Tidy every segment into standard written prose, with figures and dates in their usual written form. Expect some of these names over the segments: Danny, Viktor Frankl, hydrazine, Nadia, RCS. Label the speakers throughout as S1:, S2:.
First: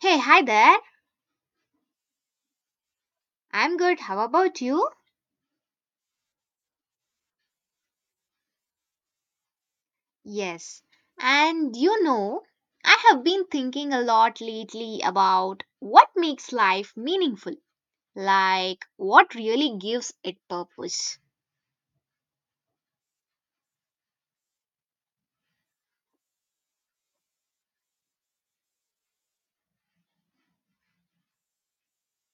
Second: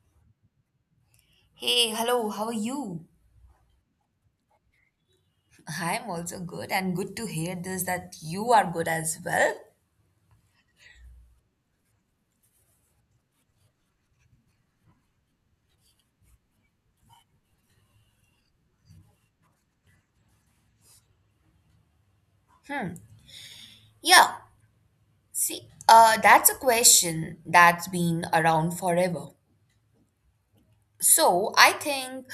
S1: Hey, hi there.
S2: Hey, hello, how are you?
S1: I'm good. How about you?
S2: I'm also good and good to hear this that you are good as well.
S1: Yes. And you know, I have been thinking a lot lately about what makes life meaningful, like what really gives it purpose.
S2: Hmm. Yeah. See, that's a question that's been around forever. So, I think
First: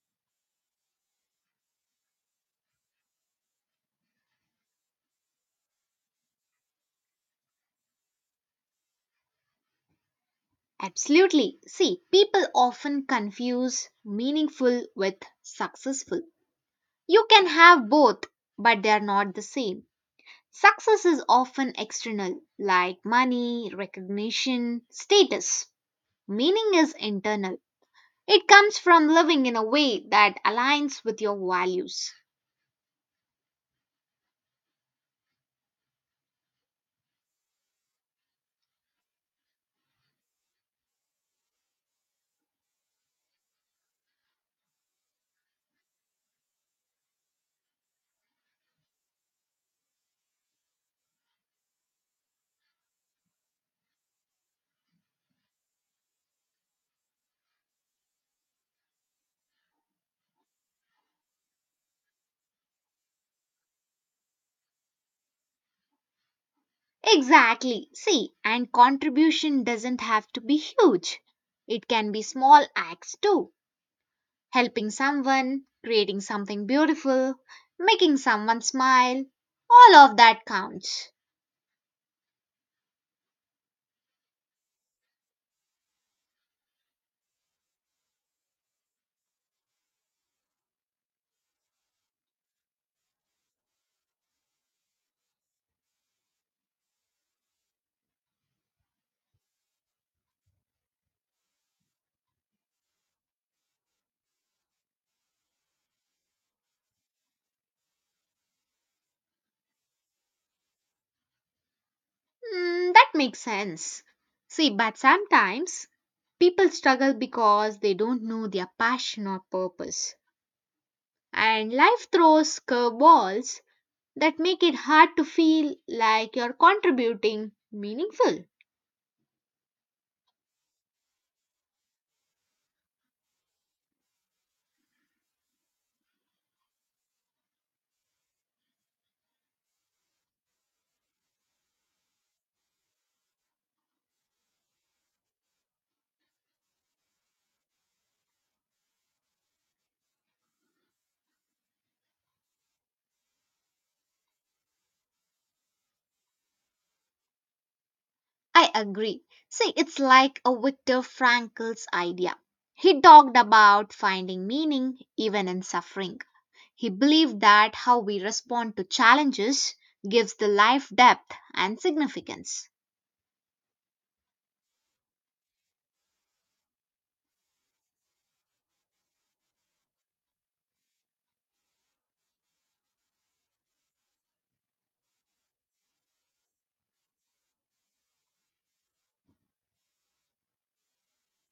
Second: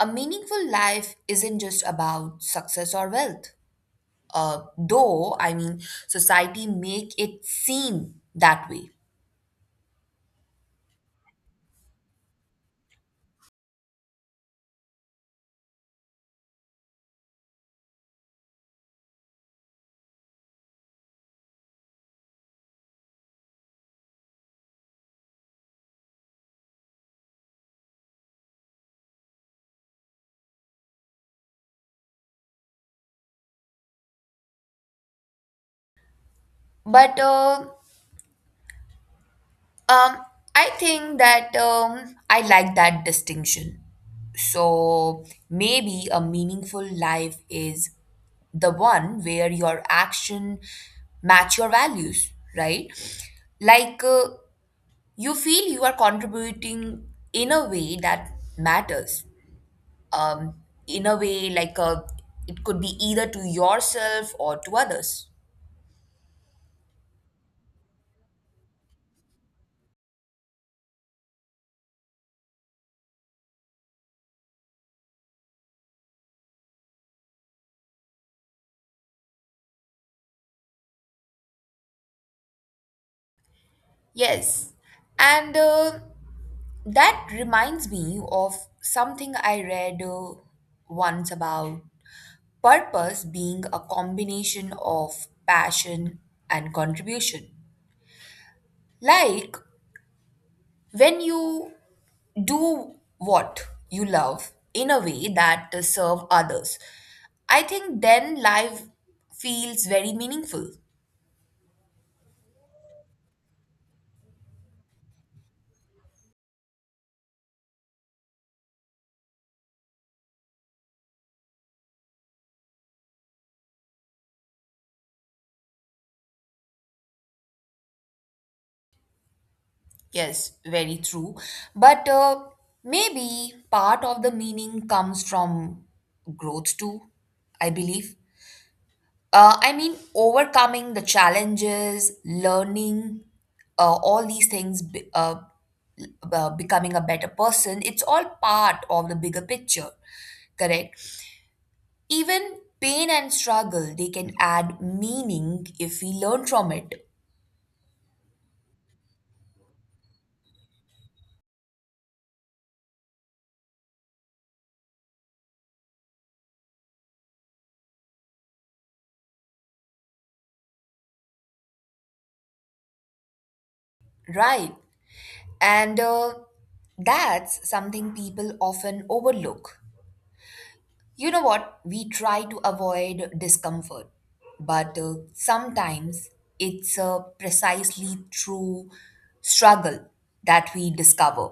S2: a meaningful life isn't just about success or wealth. I mean, society make it seem that way.
S1: Absolutely. See, people often confuse meaningful with successful. You can have both, but they are not the same. Success is often external, like money, recognition, status. Meaning is internal. It comes from living in a way that aligns with your values.
S2: But Um, I think that I like that distinction. So maybe a meaningful life is the one where your action match your values, right? Like uh, you feel you are contributing in a way that matters. Um, in a way like it could be either to yourself or to others.
S1: Exactly. See, and contribution doesn't have to be huge. It can be small acts too. Helping someone, creating something beautiful, making someone smile. All of that counts.
S2: Yes. And that reminds me of something I read once about purpose being a combination of passion and contribution. Like when you do what you love in a way that serve others. I think then life feels very meaningful.
S1: Mm, that makes sense. See, but sometimes people struggle because they don't know their passion or purpose. And life throws curveballs that make it hard to feel like you're contributing meaningful.
S2: Yes, very true. But maybe part of the meaning comes from growth too, I believe. I mean, overcoming the challenges, learning, all these things, be- becoming a better person, it's all part of the bigger picture, correct? Even pain and struggle, they can add meaning if we learn from it,
S1: I agree. See, it's like a Viktor Frankl's idea. He talked about finding meaning even in suffering. He believed that how we respond to challenges gives the life depth and significance.
S2: right? And that's something people often overlook. You know what? We try to avoid discomfort, but sometimes it's precisely through struggle that we discover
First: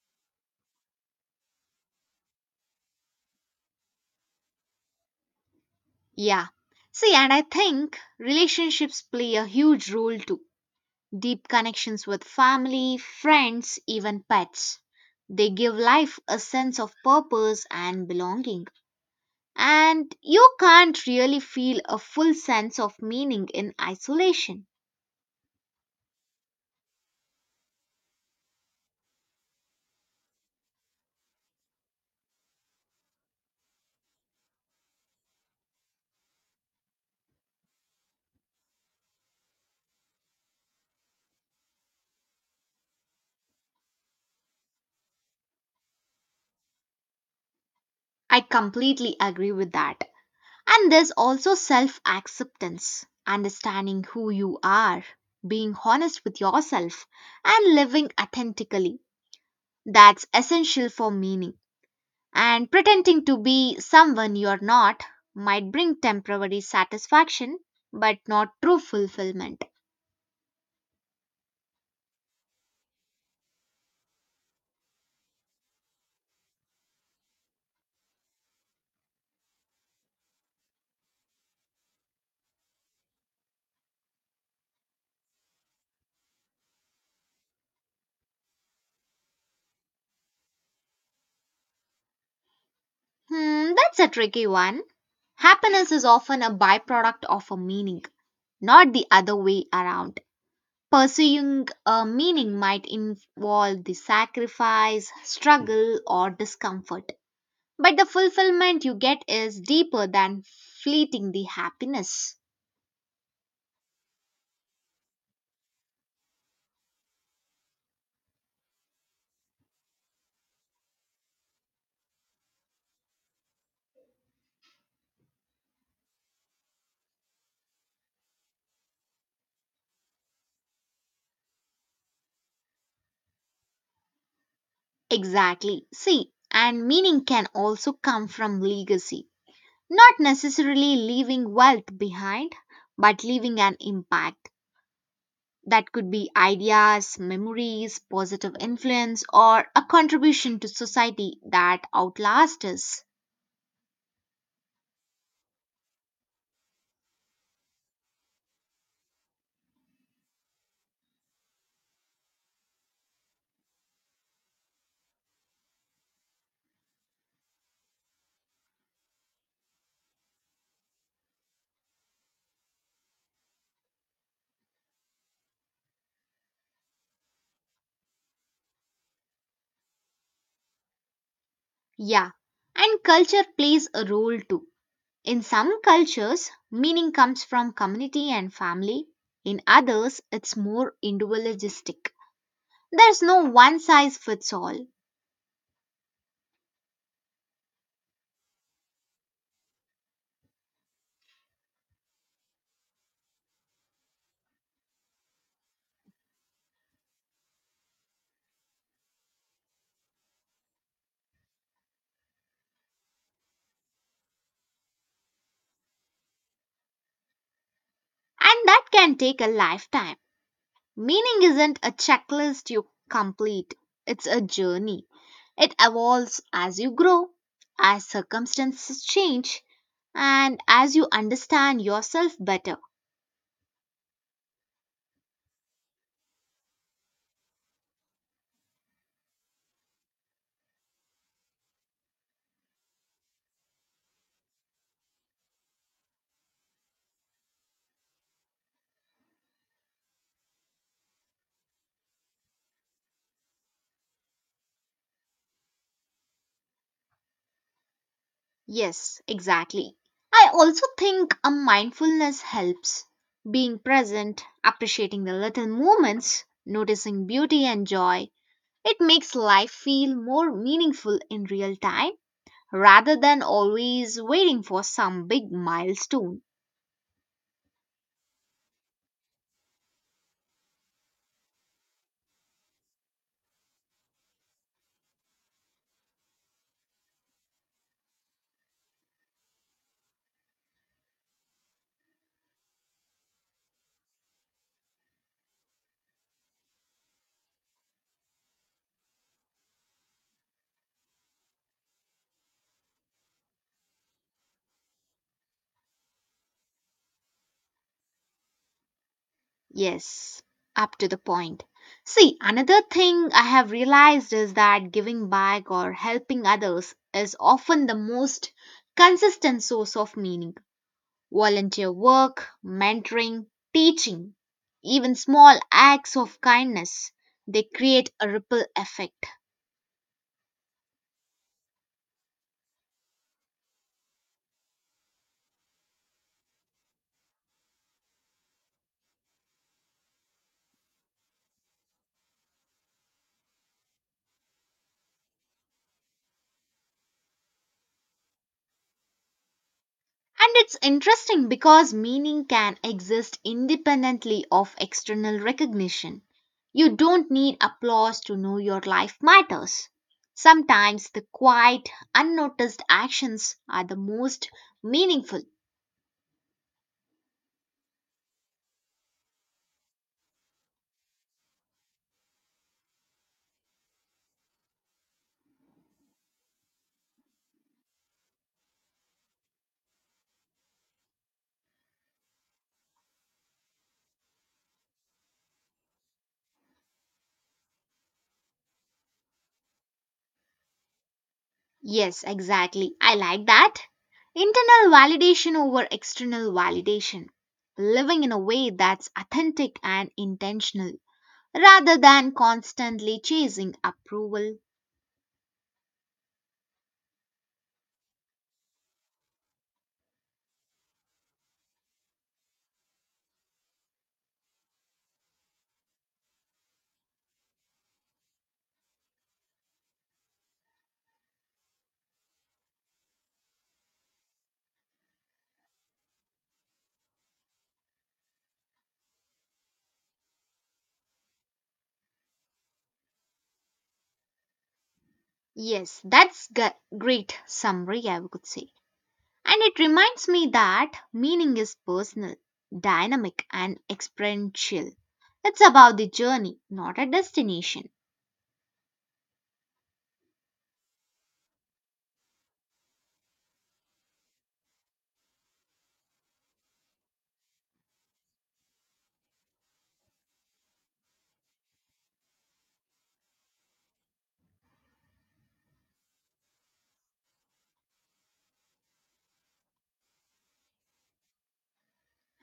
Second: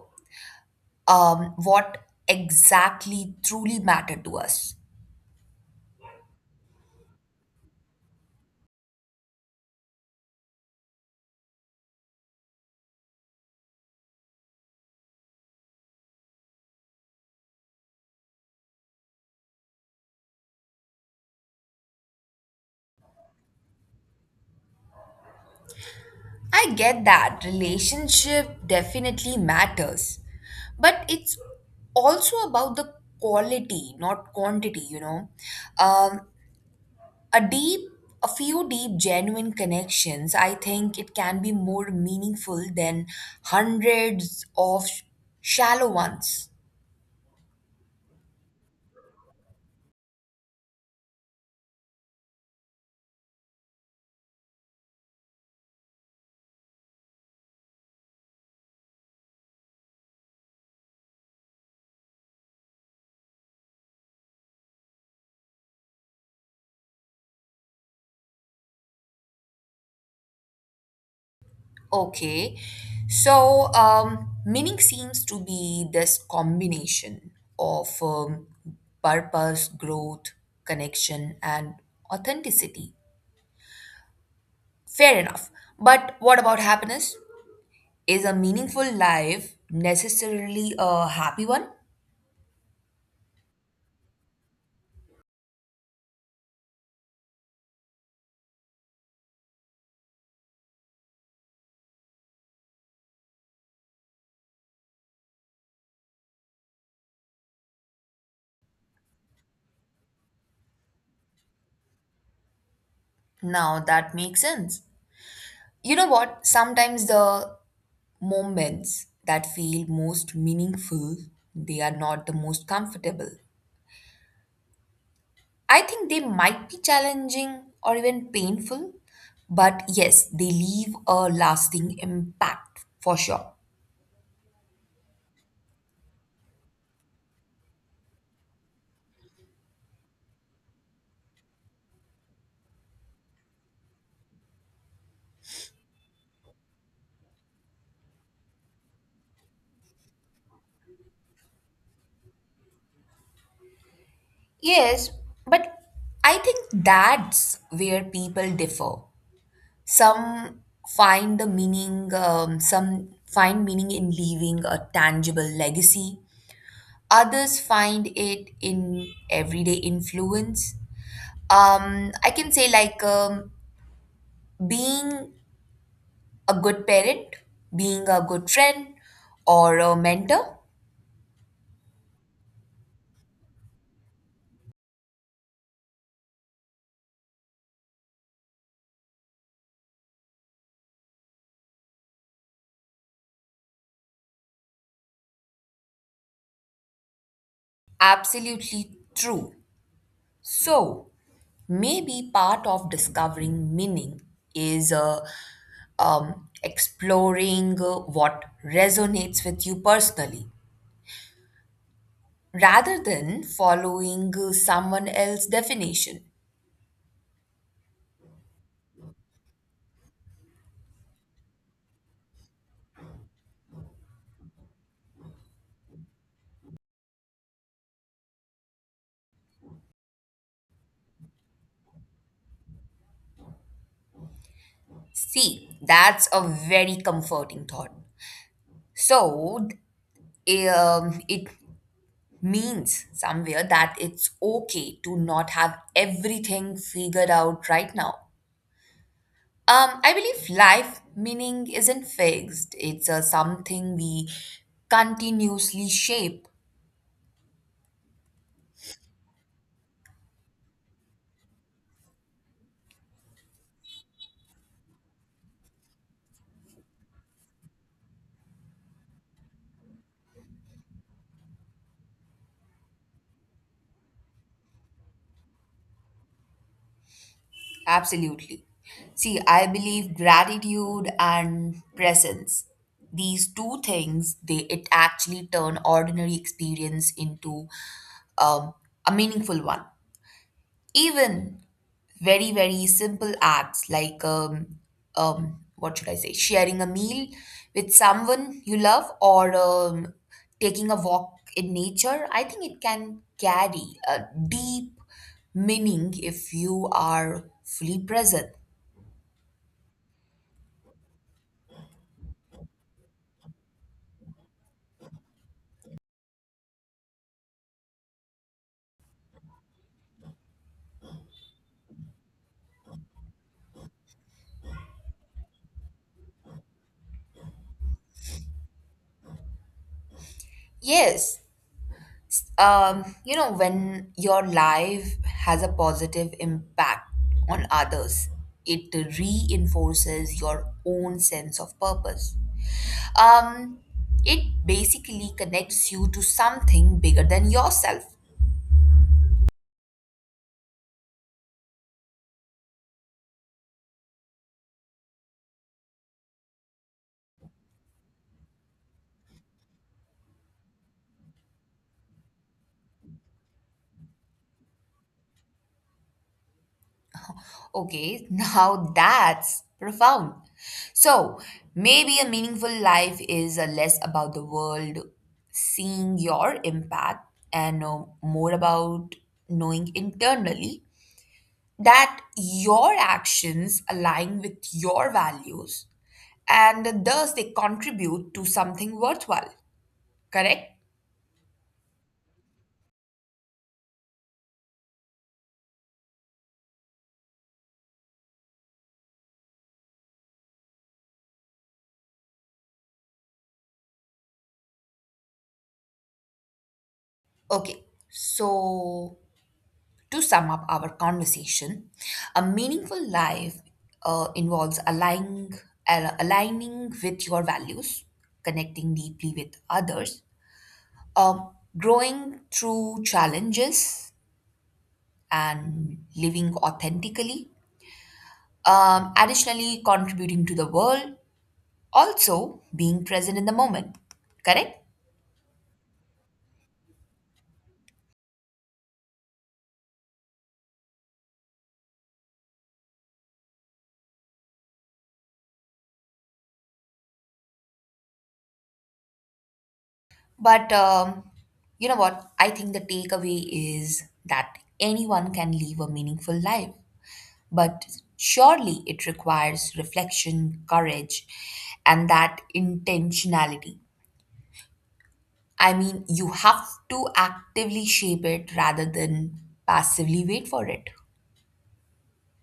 S2: what exactly truly mattered to us.
S1: Yeah. See, and I think relationships play a huge role too. Deep connections with family, friends, even pets. They give life a sense of purpose and belonging. And you can't really feel a full sense of meaning in isolation.
S2: I get that relationship definitely matters, but it's also about the quality, not quantity, you know. Um, a deep a few deep genuine connections, I think it can be more meaningful than hundreds of shallow ones.
S1: I completely agree with that. And there's also self acceptance, understanding who you are, being honest with yourself, and living authentically. That's essential for meaning. And pretending to be someone you're not might bring temporary satisfaction but not true fulfillment.
S2: Okay, so meaning seems to be this combination of purpose, growth, connection, and authenticity. Fair enough, but what about happiness? Is a meaningful life necessarily a happy one?
S1: Hmm, that's a tricky one. Happiness is often a byproduct of a meaning, not the other way around. Pursuing a meaning might involve the sacrifice, struggle, or discomfort. But the fulfillment you get is deeper than fleeting the happiness.
S2: Now that makes sense. You know what? Sometimes the moments that feel most meaningful, they are not the most comfortable. I think they might be challenging or even painful, but yes, they leave a lasting impact for sure.
S1: Exactly. See, and meaning can also come from legacy, not necessarily leaving wealth behind, but leaving an impact. That could be ideas, memories, positive influence, or a contribution to society that outlasts us.
S2: Yes, but I think that's where people differ. Some some find meaning in leaving a tangible legacy. Others find it in everyday influence. I can say, like, being a good parent, being a good friend, or a mentor.
S1: Yeah. And culture plays a role too. In some cultures, meaning comes from community and family. In others, it's more individualistic. There's no one size fits all.
S2: Absolutely true. So, maybe part of discovering meaning is exploring what resonates with you personally rather than following someone else's definition.
S1: And that can take a lifetime. Meaning isn't a checklist you complete, it's a journey. It evolves as you grow, as circumstances change, and as you understand yourself better.
S2: See, that's a very comforting thought. So, it means somewhere that it's okay to not have everything figured out right now. I believe life meaning isn't fixed, it's something we continuously shape.
S1: Yes, exactly. I also think a mindfulness helps. Being present, appreciating the little moments, noticing beauty and joy, it makes life feel more meaningful in real time rather than always waiting for some big milestone.
S2: Absolutely. See, I believe gratitude and presence, these two things, they it actually turn ordinary experience into um, a meaningful one. Even very, very simple acts like, what should I say, sharing a meal with someone you love or taking a walk in nature, I think it can carry a deep meaning if you are fully present.
S1: Yes, up to the point. See, another thing I have realized is that giving back or helping others is often the most consistent source of meaning. Volunteer work, mentoring, teaching, even small acts of kindness, they create a ripple effect.
S2: Yes, you know, when your life has a positive impact on others, it reinforces your own sense of purpose. Um, it basically connects you to something bigger than yourself.
S1: And it's interesting because meaning can exist independently of external recognition. You don't need applause to know your life matters. Sometimes the quiet, unnoticed actions are the most meaningful.
S2: Okay, now that's profound. So, maybe a meaningful life is less about the world seeing your impact and more about knowing internally that your actions align with your values and thus they contribute to something worthwhile, correct?
S1: Yes, exactly. I like that. Internal validation over external validation. Living in a way that's authentic and intentional rather than constantly chasing approval.
S2: Okay, so to sum up our conversation, a meaningful life involves aligning, al- aligning with your values, connecting deeply with others, um, growing through challenges, and living authentically. Additionally, contributing to the world, also being present in the moment, correct?
S1: Yes, great summary, I would say. And it reminds me that meaning is personal, dynamic, and experiential. It's about the journey, not a destination.
S2: But you know what, I think the takeaway is that anyone can live a meaningful life, but surely it requires reflection, courage, and that intentionality. I mean, you have to actively shape it rather than passively wait for it.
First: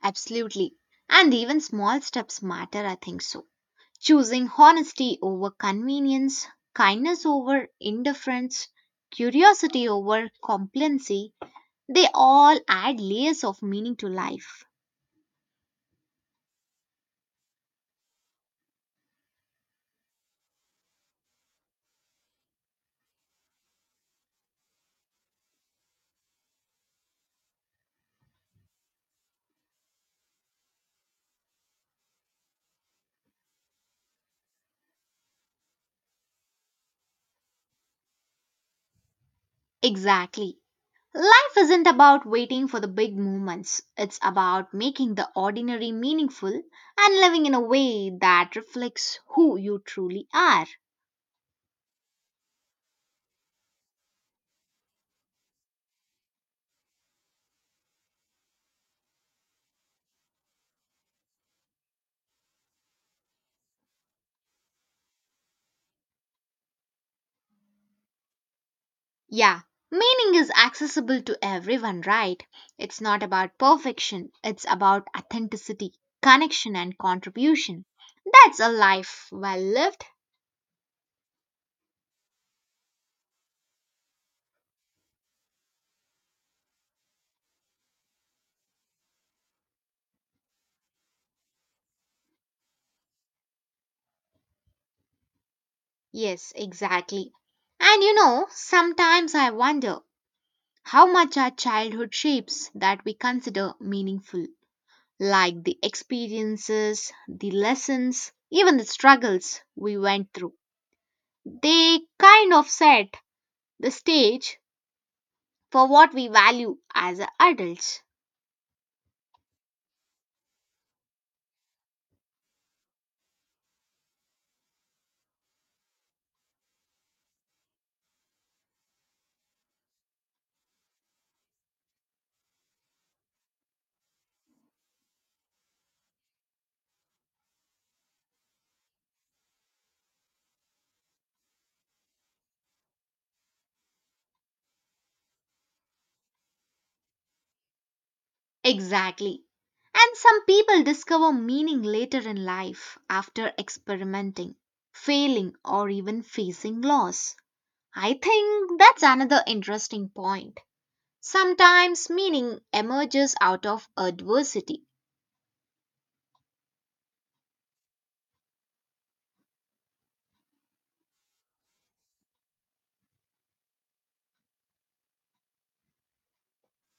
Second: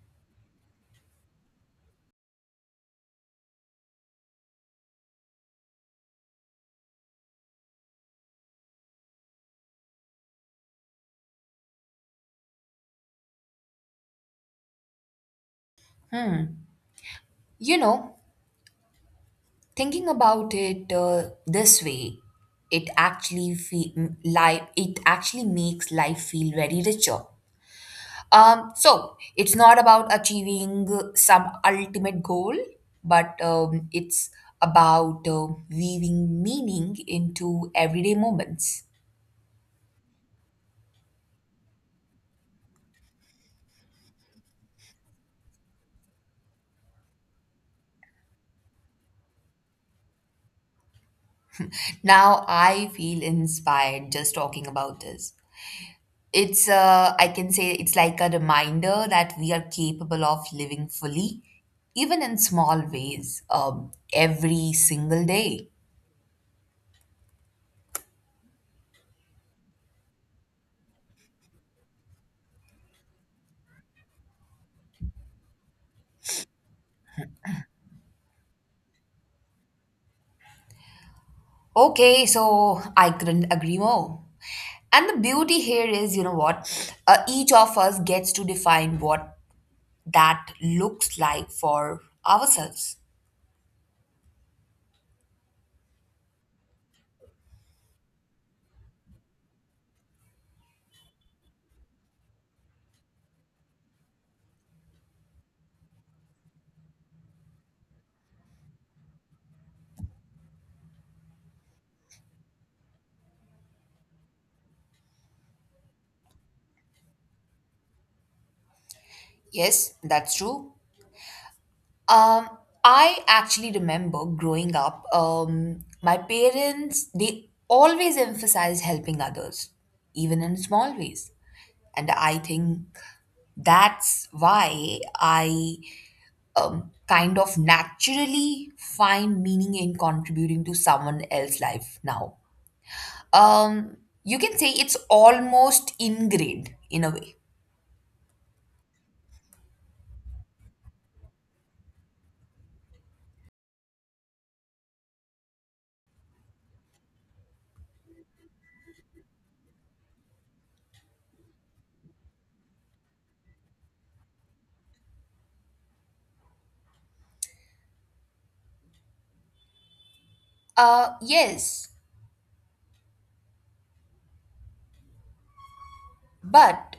S1: Absolutely. And even small steps matter, I think so. Choosing honesty over convenience, kindness over indifference, curiosity over complacency, they all add layers of meaning to life.
S2: You know, thinking about it this way, it actually fe- m- life it actually makes life feel very richer. So it's not about achieving some ultimate goal, but it's about weaving meaning into everyday moments.
S1: Exactly. Life isn't about waiting for the big moments. It's about making the ordinary meaningful and living in a way that reflects who you truly are.
S2: Now I feel inspired just talking about this. It's I can say it's like a reminder that we are capable of living fully, even in small ways, every single day.
S1: Yeah, meaning is accessible to everyone, right? It's not about perfection, it's about authenticity, connection, and contribution. That's a life well lived.
S2: Okay, so I couldn't agree more. And the beauty here is, you know what? Each of us gets to define what that looks like for ourselves.
S1: Yes, exactly. And you know, sometimes I wonder how much our childhood shapes that we consider meaningful. Like the experiences, the lessons, even the struggles we went through. They kind of set the stage for what we value as adults.
S2: Yes, that's true. Um, I actually remember growing up, my parents, they always emphasized helping others, even in small ways. And I think that's why I kind of naturally find meaning in contributing to someone else's life now. Um, you can say it's almost ingrained in a way.
S1: Exactly. And some people discover meaning later in life after experimenting, failing, or even facing loss. I think that's another interesting point. Sometimes meaning emerges out of adversity.
S2: Yes, But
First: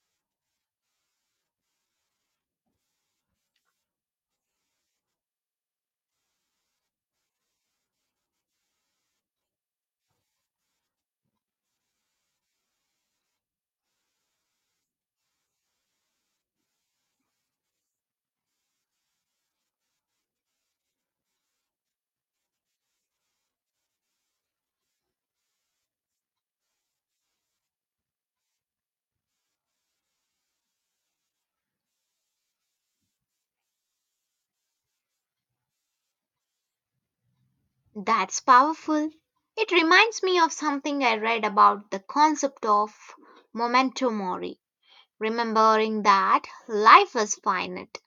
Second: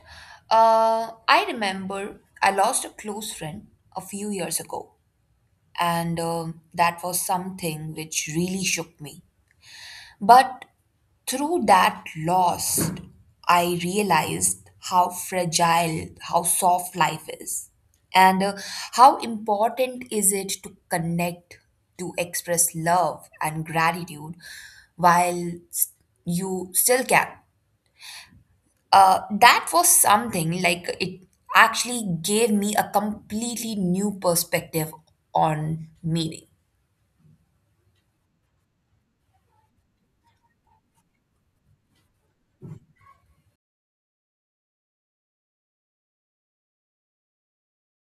S2: uh, I remember I lost a close friend a few years ago, and um, that was something which really shook me. But through that loss, I realized how fragile, how soft life is, and how important is it to connect, to express love and gratitude while you still can. That was something like it actually gave me a completely new perspective on meaning.
S1: That's powerful. It reminds me of something I read about the concept of memento mori, remembering that life is finite.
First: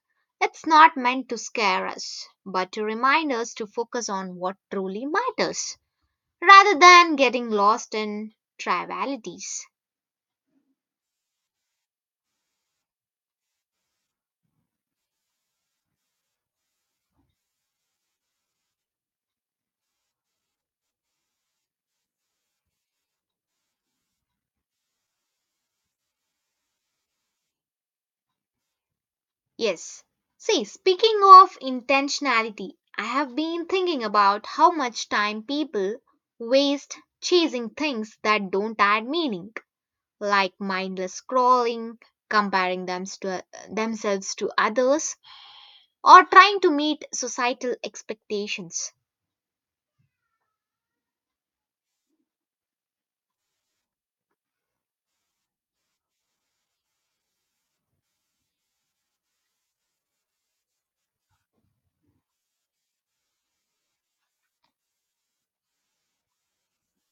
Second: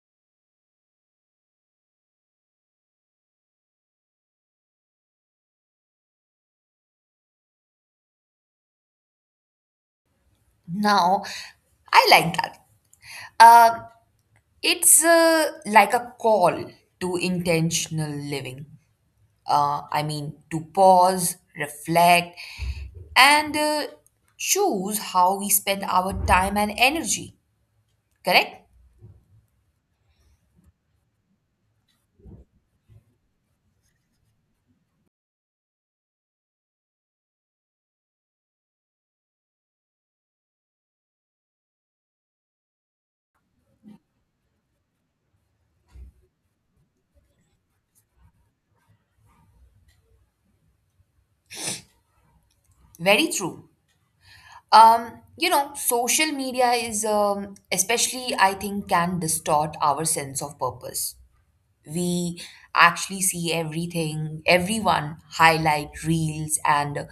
S1: It's not meant to scare us, but to remind us to focus on what truly matters, rather than getting lost in trivialities.
S2: Now, I like that. Uh, it's like a call to intentional living. I mean, to pause, reflect, and choose how we spend our time and energy. Correct?
S1: Yes. See, speaking of intentionality, I have been thinking about how much time people waste chasing things that don't add meaning, like mindless scrolling, comparing them to, themselves to others, or trying to meet societal expectations.
S2: Very true. You know, social media is, especially, I think, can distort our sense of purpose. We actually see everything, everyone highlight reels and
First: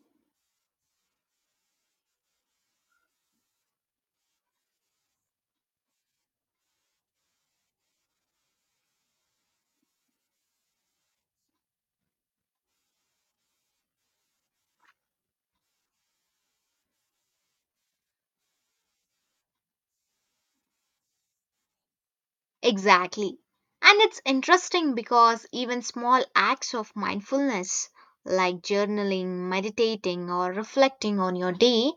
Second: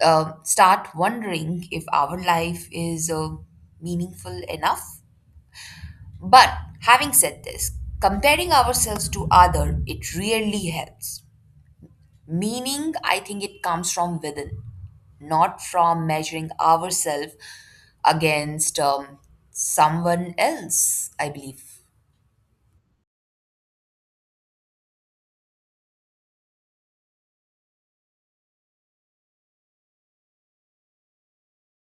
S2: start wondering if our life is meaningful enough. But having said this, comparing ourselves to other, it really helps. Meaning, I think it comes from within, not from measuring ourselves against someone else, I believe.
S1: Exactly. And it's interesting because even small acts of mindfulness, like journaling, meditating, or reflecting on your day,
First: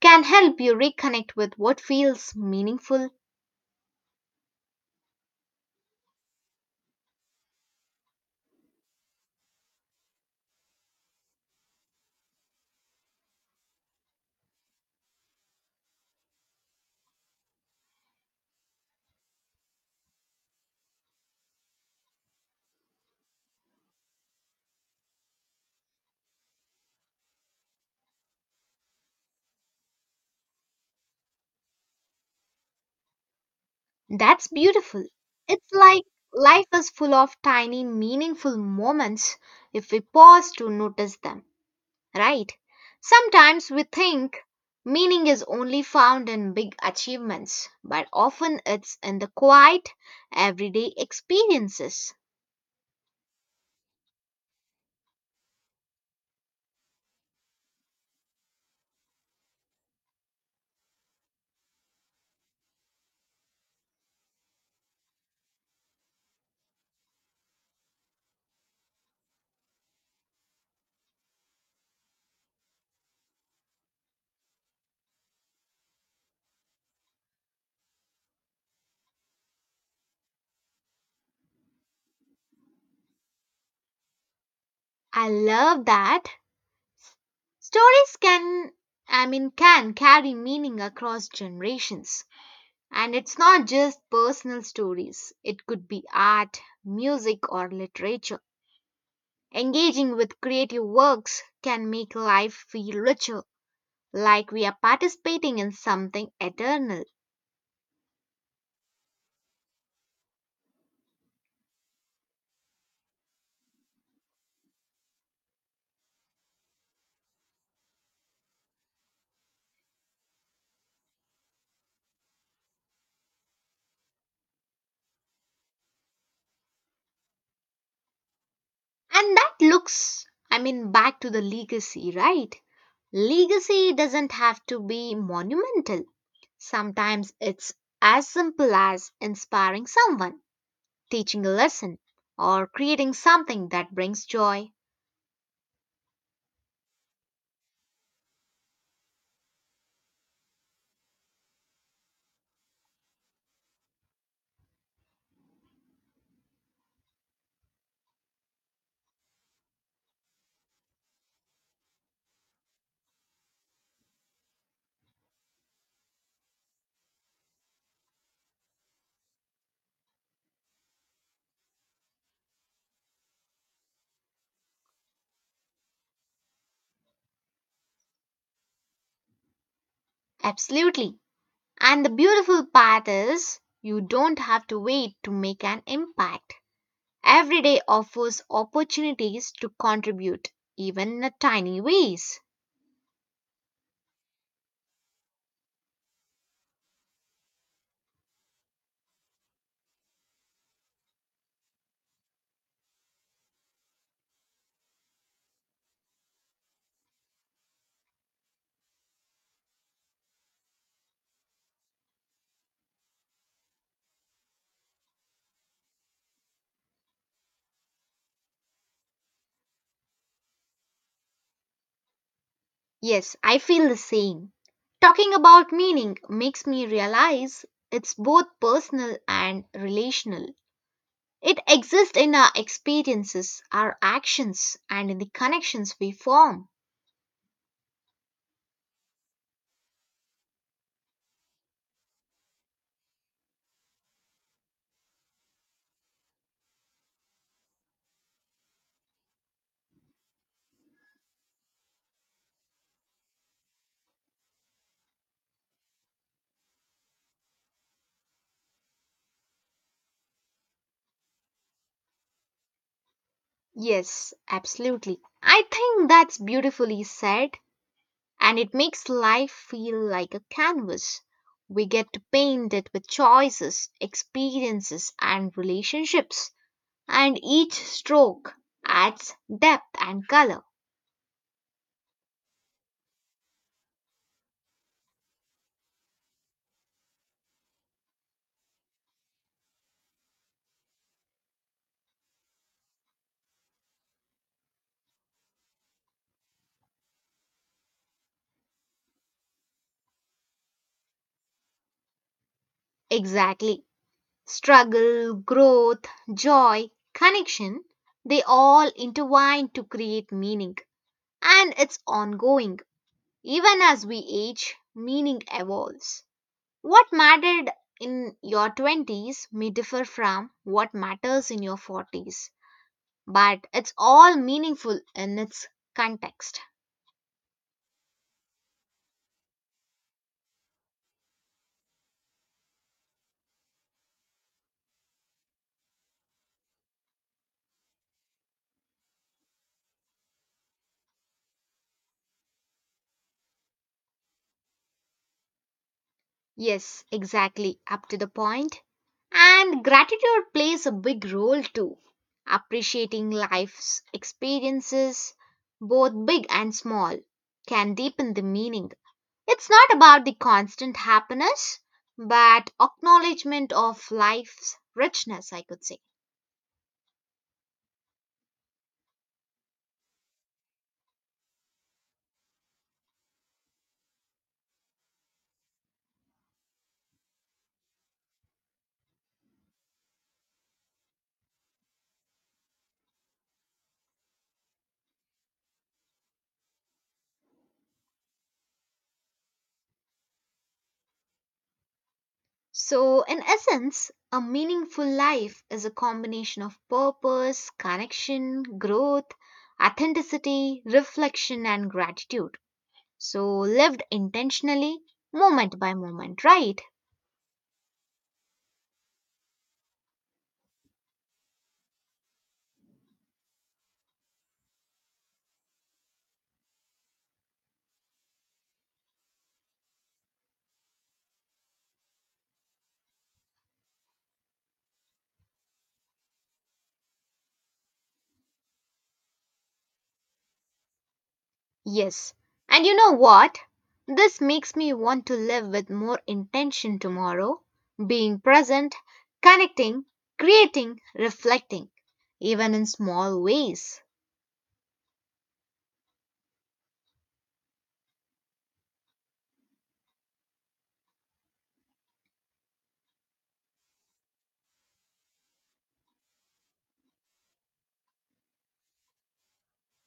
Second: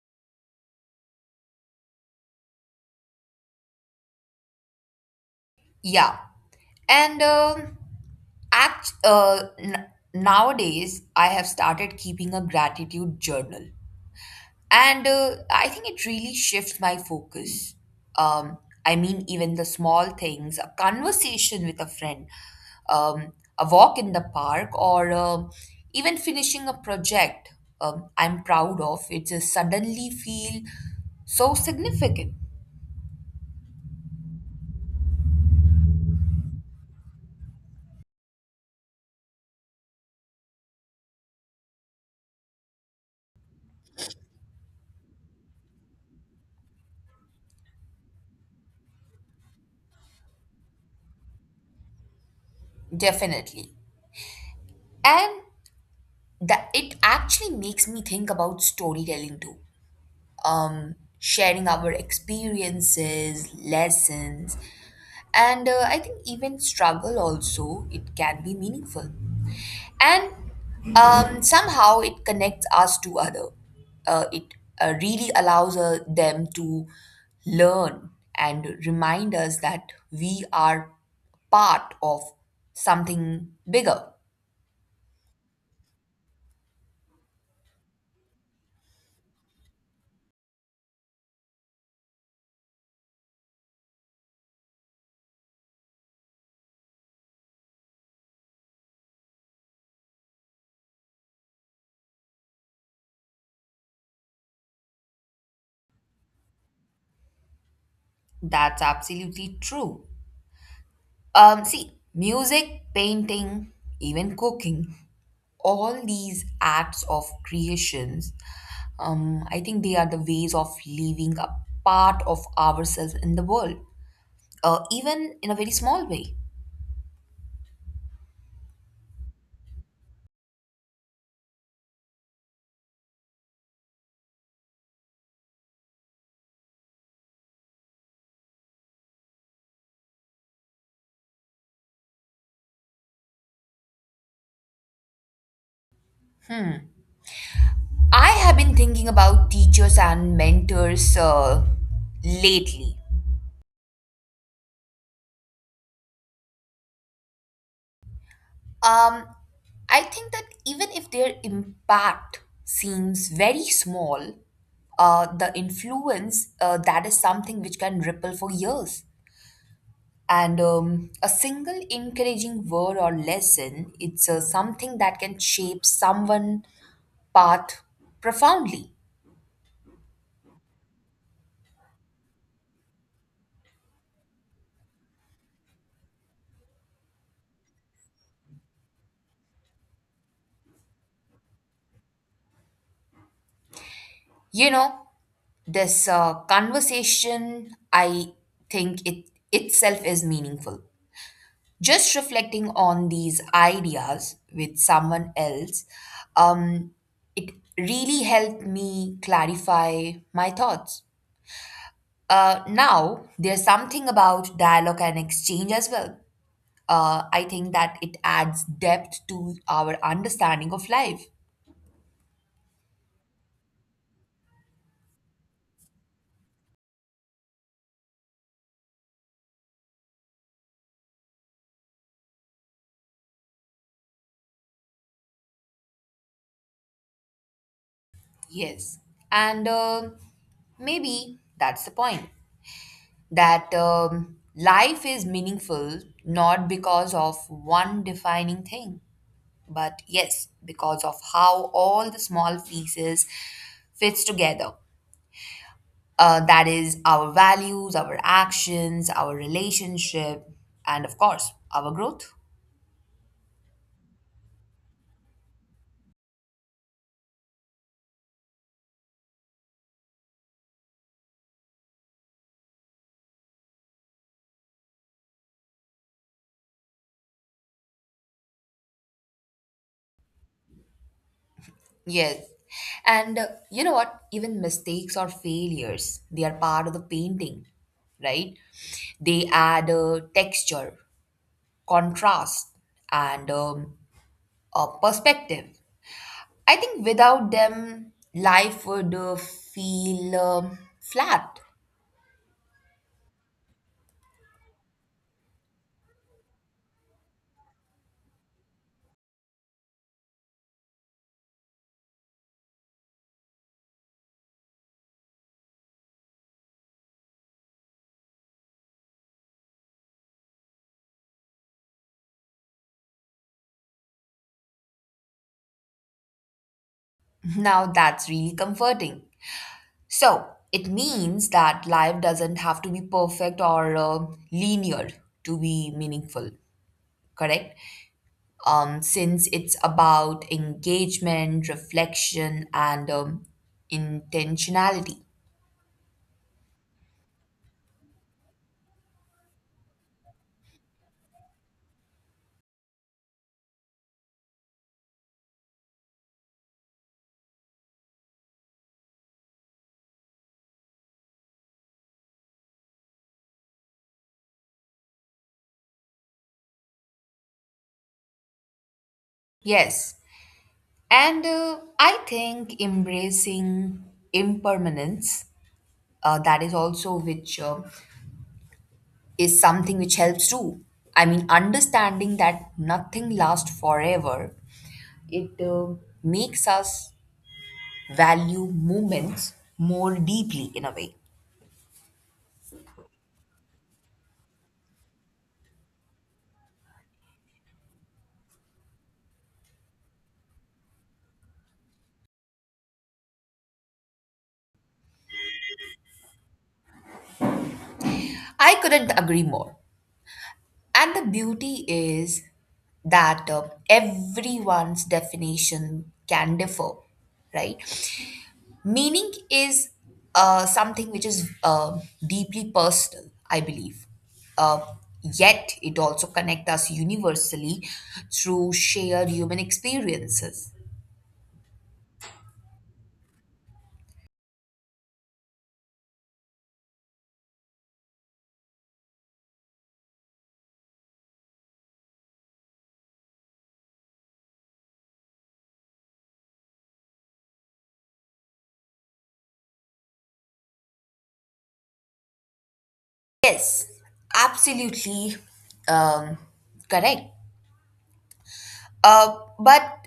S1: can help you reconnect with what feels meaningful.
S2: Yeah. And um act, uh, n- Nowadays, I have started keeping a gratitude journal. And I think it really shifts my focus. Um, I mean, even the small things, a conversation with a friend, a walk in the park, or even finishing a project I'm proud of, it just suddenly feel so significant.
S1: That's beautiful. It's like life is full of tiny, meaningful moments if we pause to notice them, right? Sometimes we think meaning is only found in big achievements, but often it's in the quiet, everyday experiences.
S2: Definitely. And that it actually makes me think about storytelling too. Sharing our experiences, lessons, and I think even struggle also, it can be meaningful, and somehow it connects us to other. It really allows them to learn and remind us that we are part of something bigger.
S1: I love that. Stories can, can carry meaning across generations. And it's not just personal stories, it could be art, music, or literature. Engaging with creative works can make life feel richer, like we are participating in something eternal.
S2: That's absolutely true. See, music, painting, even cooking, all these acts of creations, I think they are the ways of leaving a part of ourselves in the world, even in a very small way.
S1: And that looks, back to the legacy, right? Legacy doesn't have to be monumental. Sometimes it's as simple as inspiring someone, teaching a lesson, or creating something that brings joy.
S2: I have been thinking about teachers and mentors lately. Um, I think that even if their impact seems very small, the influence that is something which can ripple for years. And a single encouraging word or lesson, it's something that can shape someone' path profoundly.
S1: Absolutely. And the beautiful part is you don't have to wait to make an impact. Every day offers opportunities to contribute, even in a tiny ways.
S2: You know, this conversation, I think it itself is meaningful. Just reflecting on these ideas with someone else, um, it really helped me clarify my thoughts. Now, there's something about dialogue and exchange as well. I think that it adds depth to our understanding of life.
S1: Yes, I feel the same. Talking about meaning makes me realize it's both personal and relational. It exists in our experiences, our actions, and in the connections we form.
S2: Yes. And maybe that's the point, that life is meaningful not because of one defining thing, but yes, because of how all the small pieces fits together. That is our values, our actions, our relationship, and of course, our growth.
S1: Yes, absolutely. I think that's beautifully said, and it makes life feel like a canvas. We get to paint it with choices, experiences, and relationships, and each stroke adds depth and color.
S2: Yes. And you know what? Even mistakes or failures, they are part of the painting, right? They add texture, contrast, and a perspective. I think without them, life would feel flat.
S1: Exactly. Struggle, growth, joy, connection, they all intertwine to create meaning. And it's ongoing. Even as we age, meaning evolves. What mattered in your 20s may differ from what matters in your 40s, but it's all meaningful in its context.
S2: Now that's really comforting. So it means that life doesn't have to be perfect or linear to be meaningful, correct? Since it's about engagement, reflection, and intentionality.
S1: Yes, exactly. Up to the point. And gratitude plays a big role too. Appreciating life's experiences, both big and small, can deepen the meaning. It's not about the constant happiness, but acknowledgement of life's richness, I could say.
S2: Yes. And I think embracing impermanence, that is also which is something which helps too. I mean, understanding that nothing lasts forever, it makes us value moments more deeply in a way.
S1: So, in essence, a meaningful life is a combination of purpose, connection, growth, authenticity, reflection, and gratitude. So lived intentionally, moment by moment, right?
S2: I couldn't agree more. And the beauty is that everyone's definition can differ, right? Meaning is something which is deeply personal, I believe. Uh, yet it also connects us universally through shared human experiences.
S1: Yes. And you know what? This makes me want to live with more intention tomorrow, being present, connecting, creating, reflecting, even in small ways.
S2: Yes, absolutely, um, correct. But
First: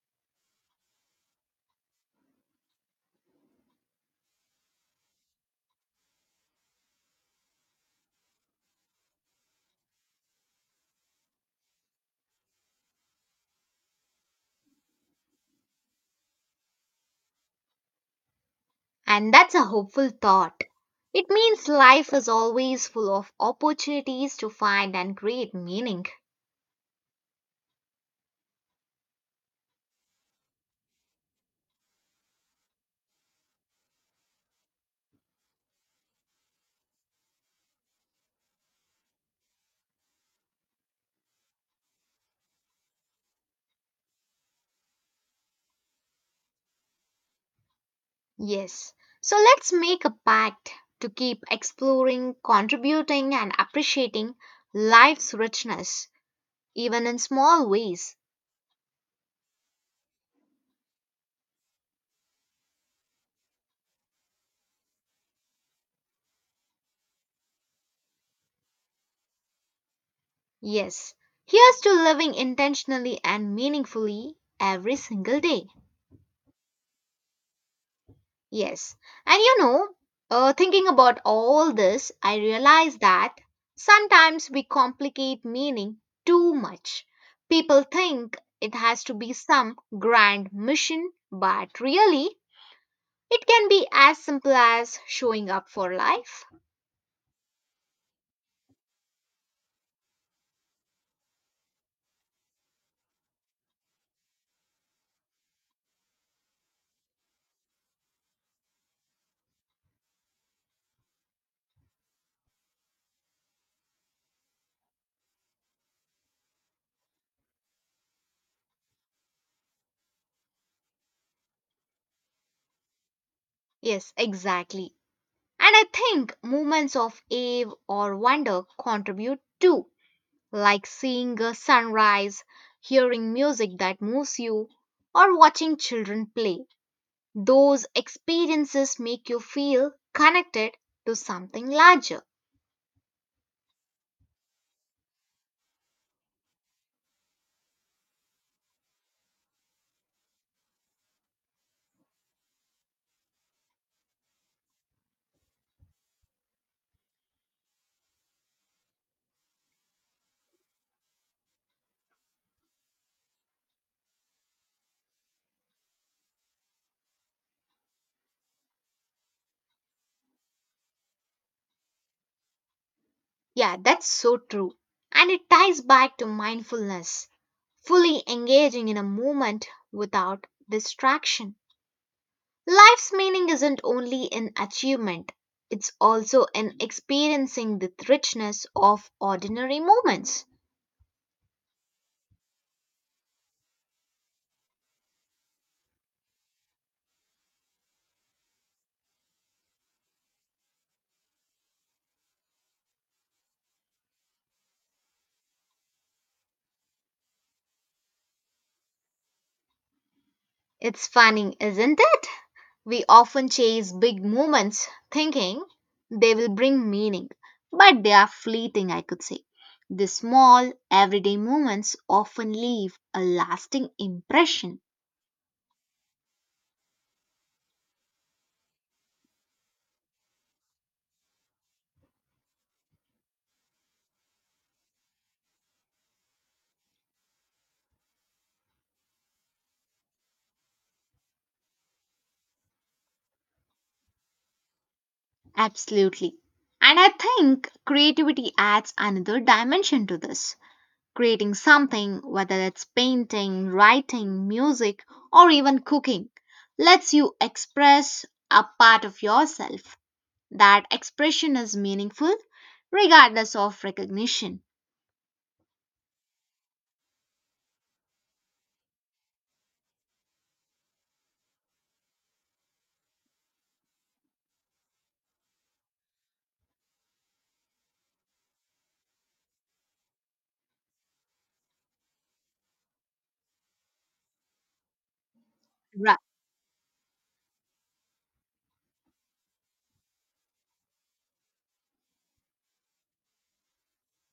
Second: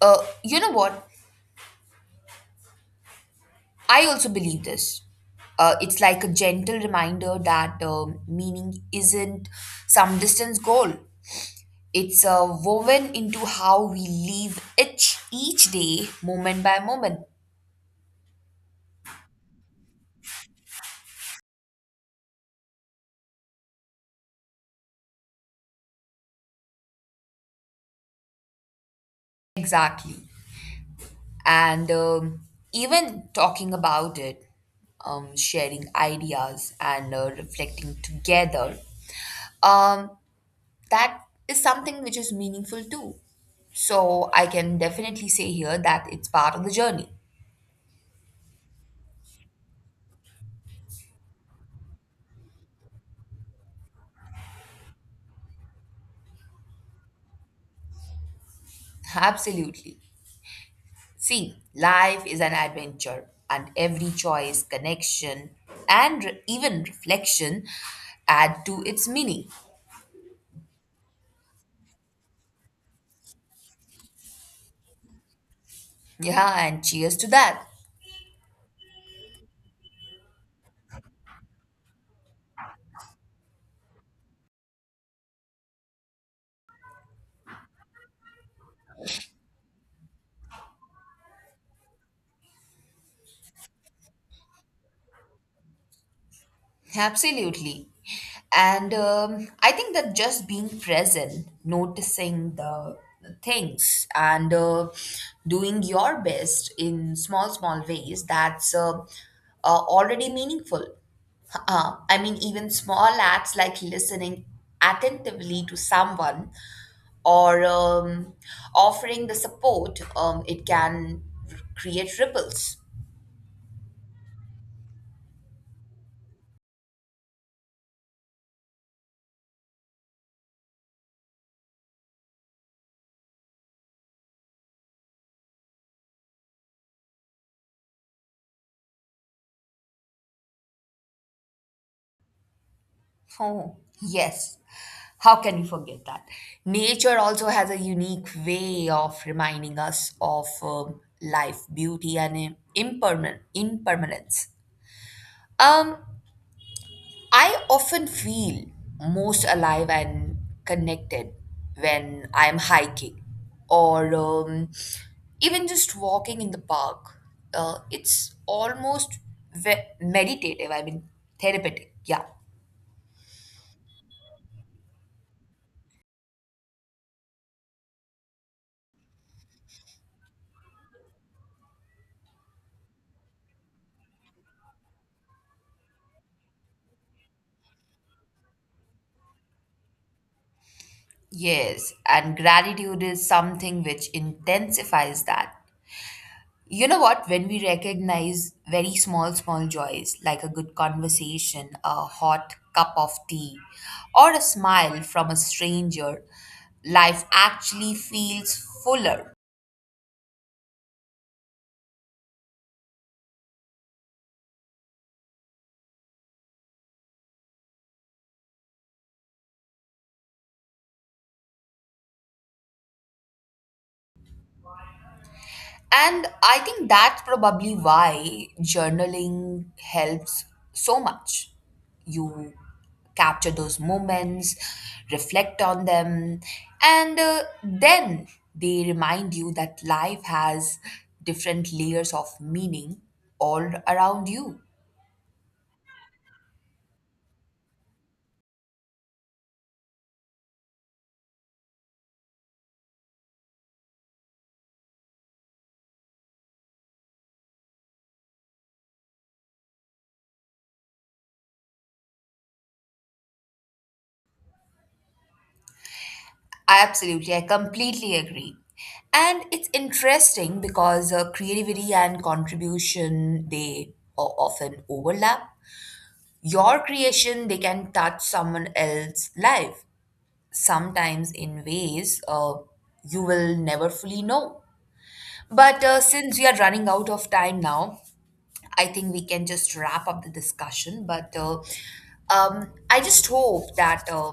S2: uh, you know what? I also believe this. It's like a gentle reminder that um, meaning isn't some distance goal. It's woven into how we live each day, moment by moment.
S1: And that's a hopeful thought. It means life is always full of opportunities to find and create meaning.
S2: Exactly. And even talking about it, sharing ideas and reflecting together, um, that is something which is meaningful too. So I can definitely say here that it's part of the journey.
S1: Yes. So let's make a pact to keep exploring, contributing, and appreciating life's richness, even in small ways.
S2: Absolutely. See, life is an adventure, and every choice, connection, and even reflection add to its meaning.
S1: Yes. Here's to living intentionally and meaningfully every single day.
S2: Yeah, and cheers to that.
S1: Yes. And you know, thinking about all this, I realize that sometimes we complicate meaning too much. People think it has to be some grand mission, but really, it can be as simple as showing up for life.
S2: Absolutely. And I think that just being present, noticing the things, and doing your best in small, small ways, that's already meaningful. I mean, even small acts like listening attentively to someone or offering the support, it can create ripples.
S1: Yes, exactly. And I think moments of awe or wonder contribute too, like seeing a sunrise, hearing music that moves you, or watching children play. Those experiences make you feel connected to something larger.
S2: Oh, yes. How can we forget that? Nature also has a unique way of reminding us of life, beauty, and impermanence. Um, I often feel most alive and connected when I'm hiking or even just walking in the park. It's almost meditative, I mean, therapeutic. Yeah.
S1: Yeah, that's so true. And it ties back to mindfulness, fully engaging in a moment without distraction. Life's meaning isn't only in achievement, it's also in experiencing the richness of ordinary moments.
S2: Yes, and gratitude is something which intensifies that. You know what? When we recognize very small, small joys, like a good conversation, a hot cup of tea, or a smile from a stranger, life actually feels fuller.
S1: It's funny, isn't it? We often chase big moments thinking they will bring meaning, but they are fleeting, I could say. The small, everyday moments often leave a lasting impression.
S2: And I think that's probably why journaling helps so much. You capture those moments, reflect on them, and then they remind you that life has different layers of meaning all around you.
S1: Absolutely. And I think creativity adds another dimension to this. Creating something, whether it's painting, writing, music, or even cooking, lets you express a part of yourself. That expression is meaningful regardless of recognition.
S2: Absolutely, I completely agree. And it's interesting because creativity and contribution, they often overlap. Your creation, they can touch someone else's life sometimes in ways you will never fully know. But
S1: Right.
S2: since we are running out of time now, I think we can just wrap up the discussion, but I just hope that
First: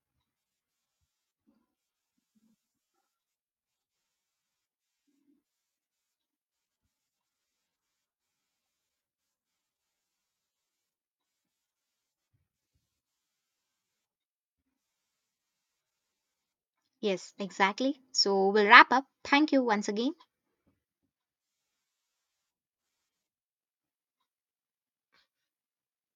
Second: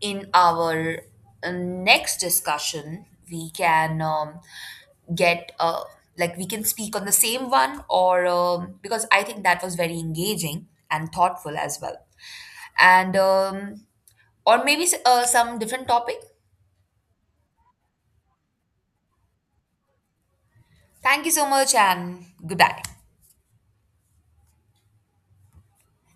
S2: in our next discussion we can get like, we can speak on the same one, or because I think that was very engaging and thoughtful as well, and or maybe some different topic.
S1: Yes, exactly. So we'll wrap up. Thank you once again.
S2: Thank you so much and goodbye.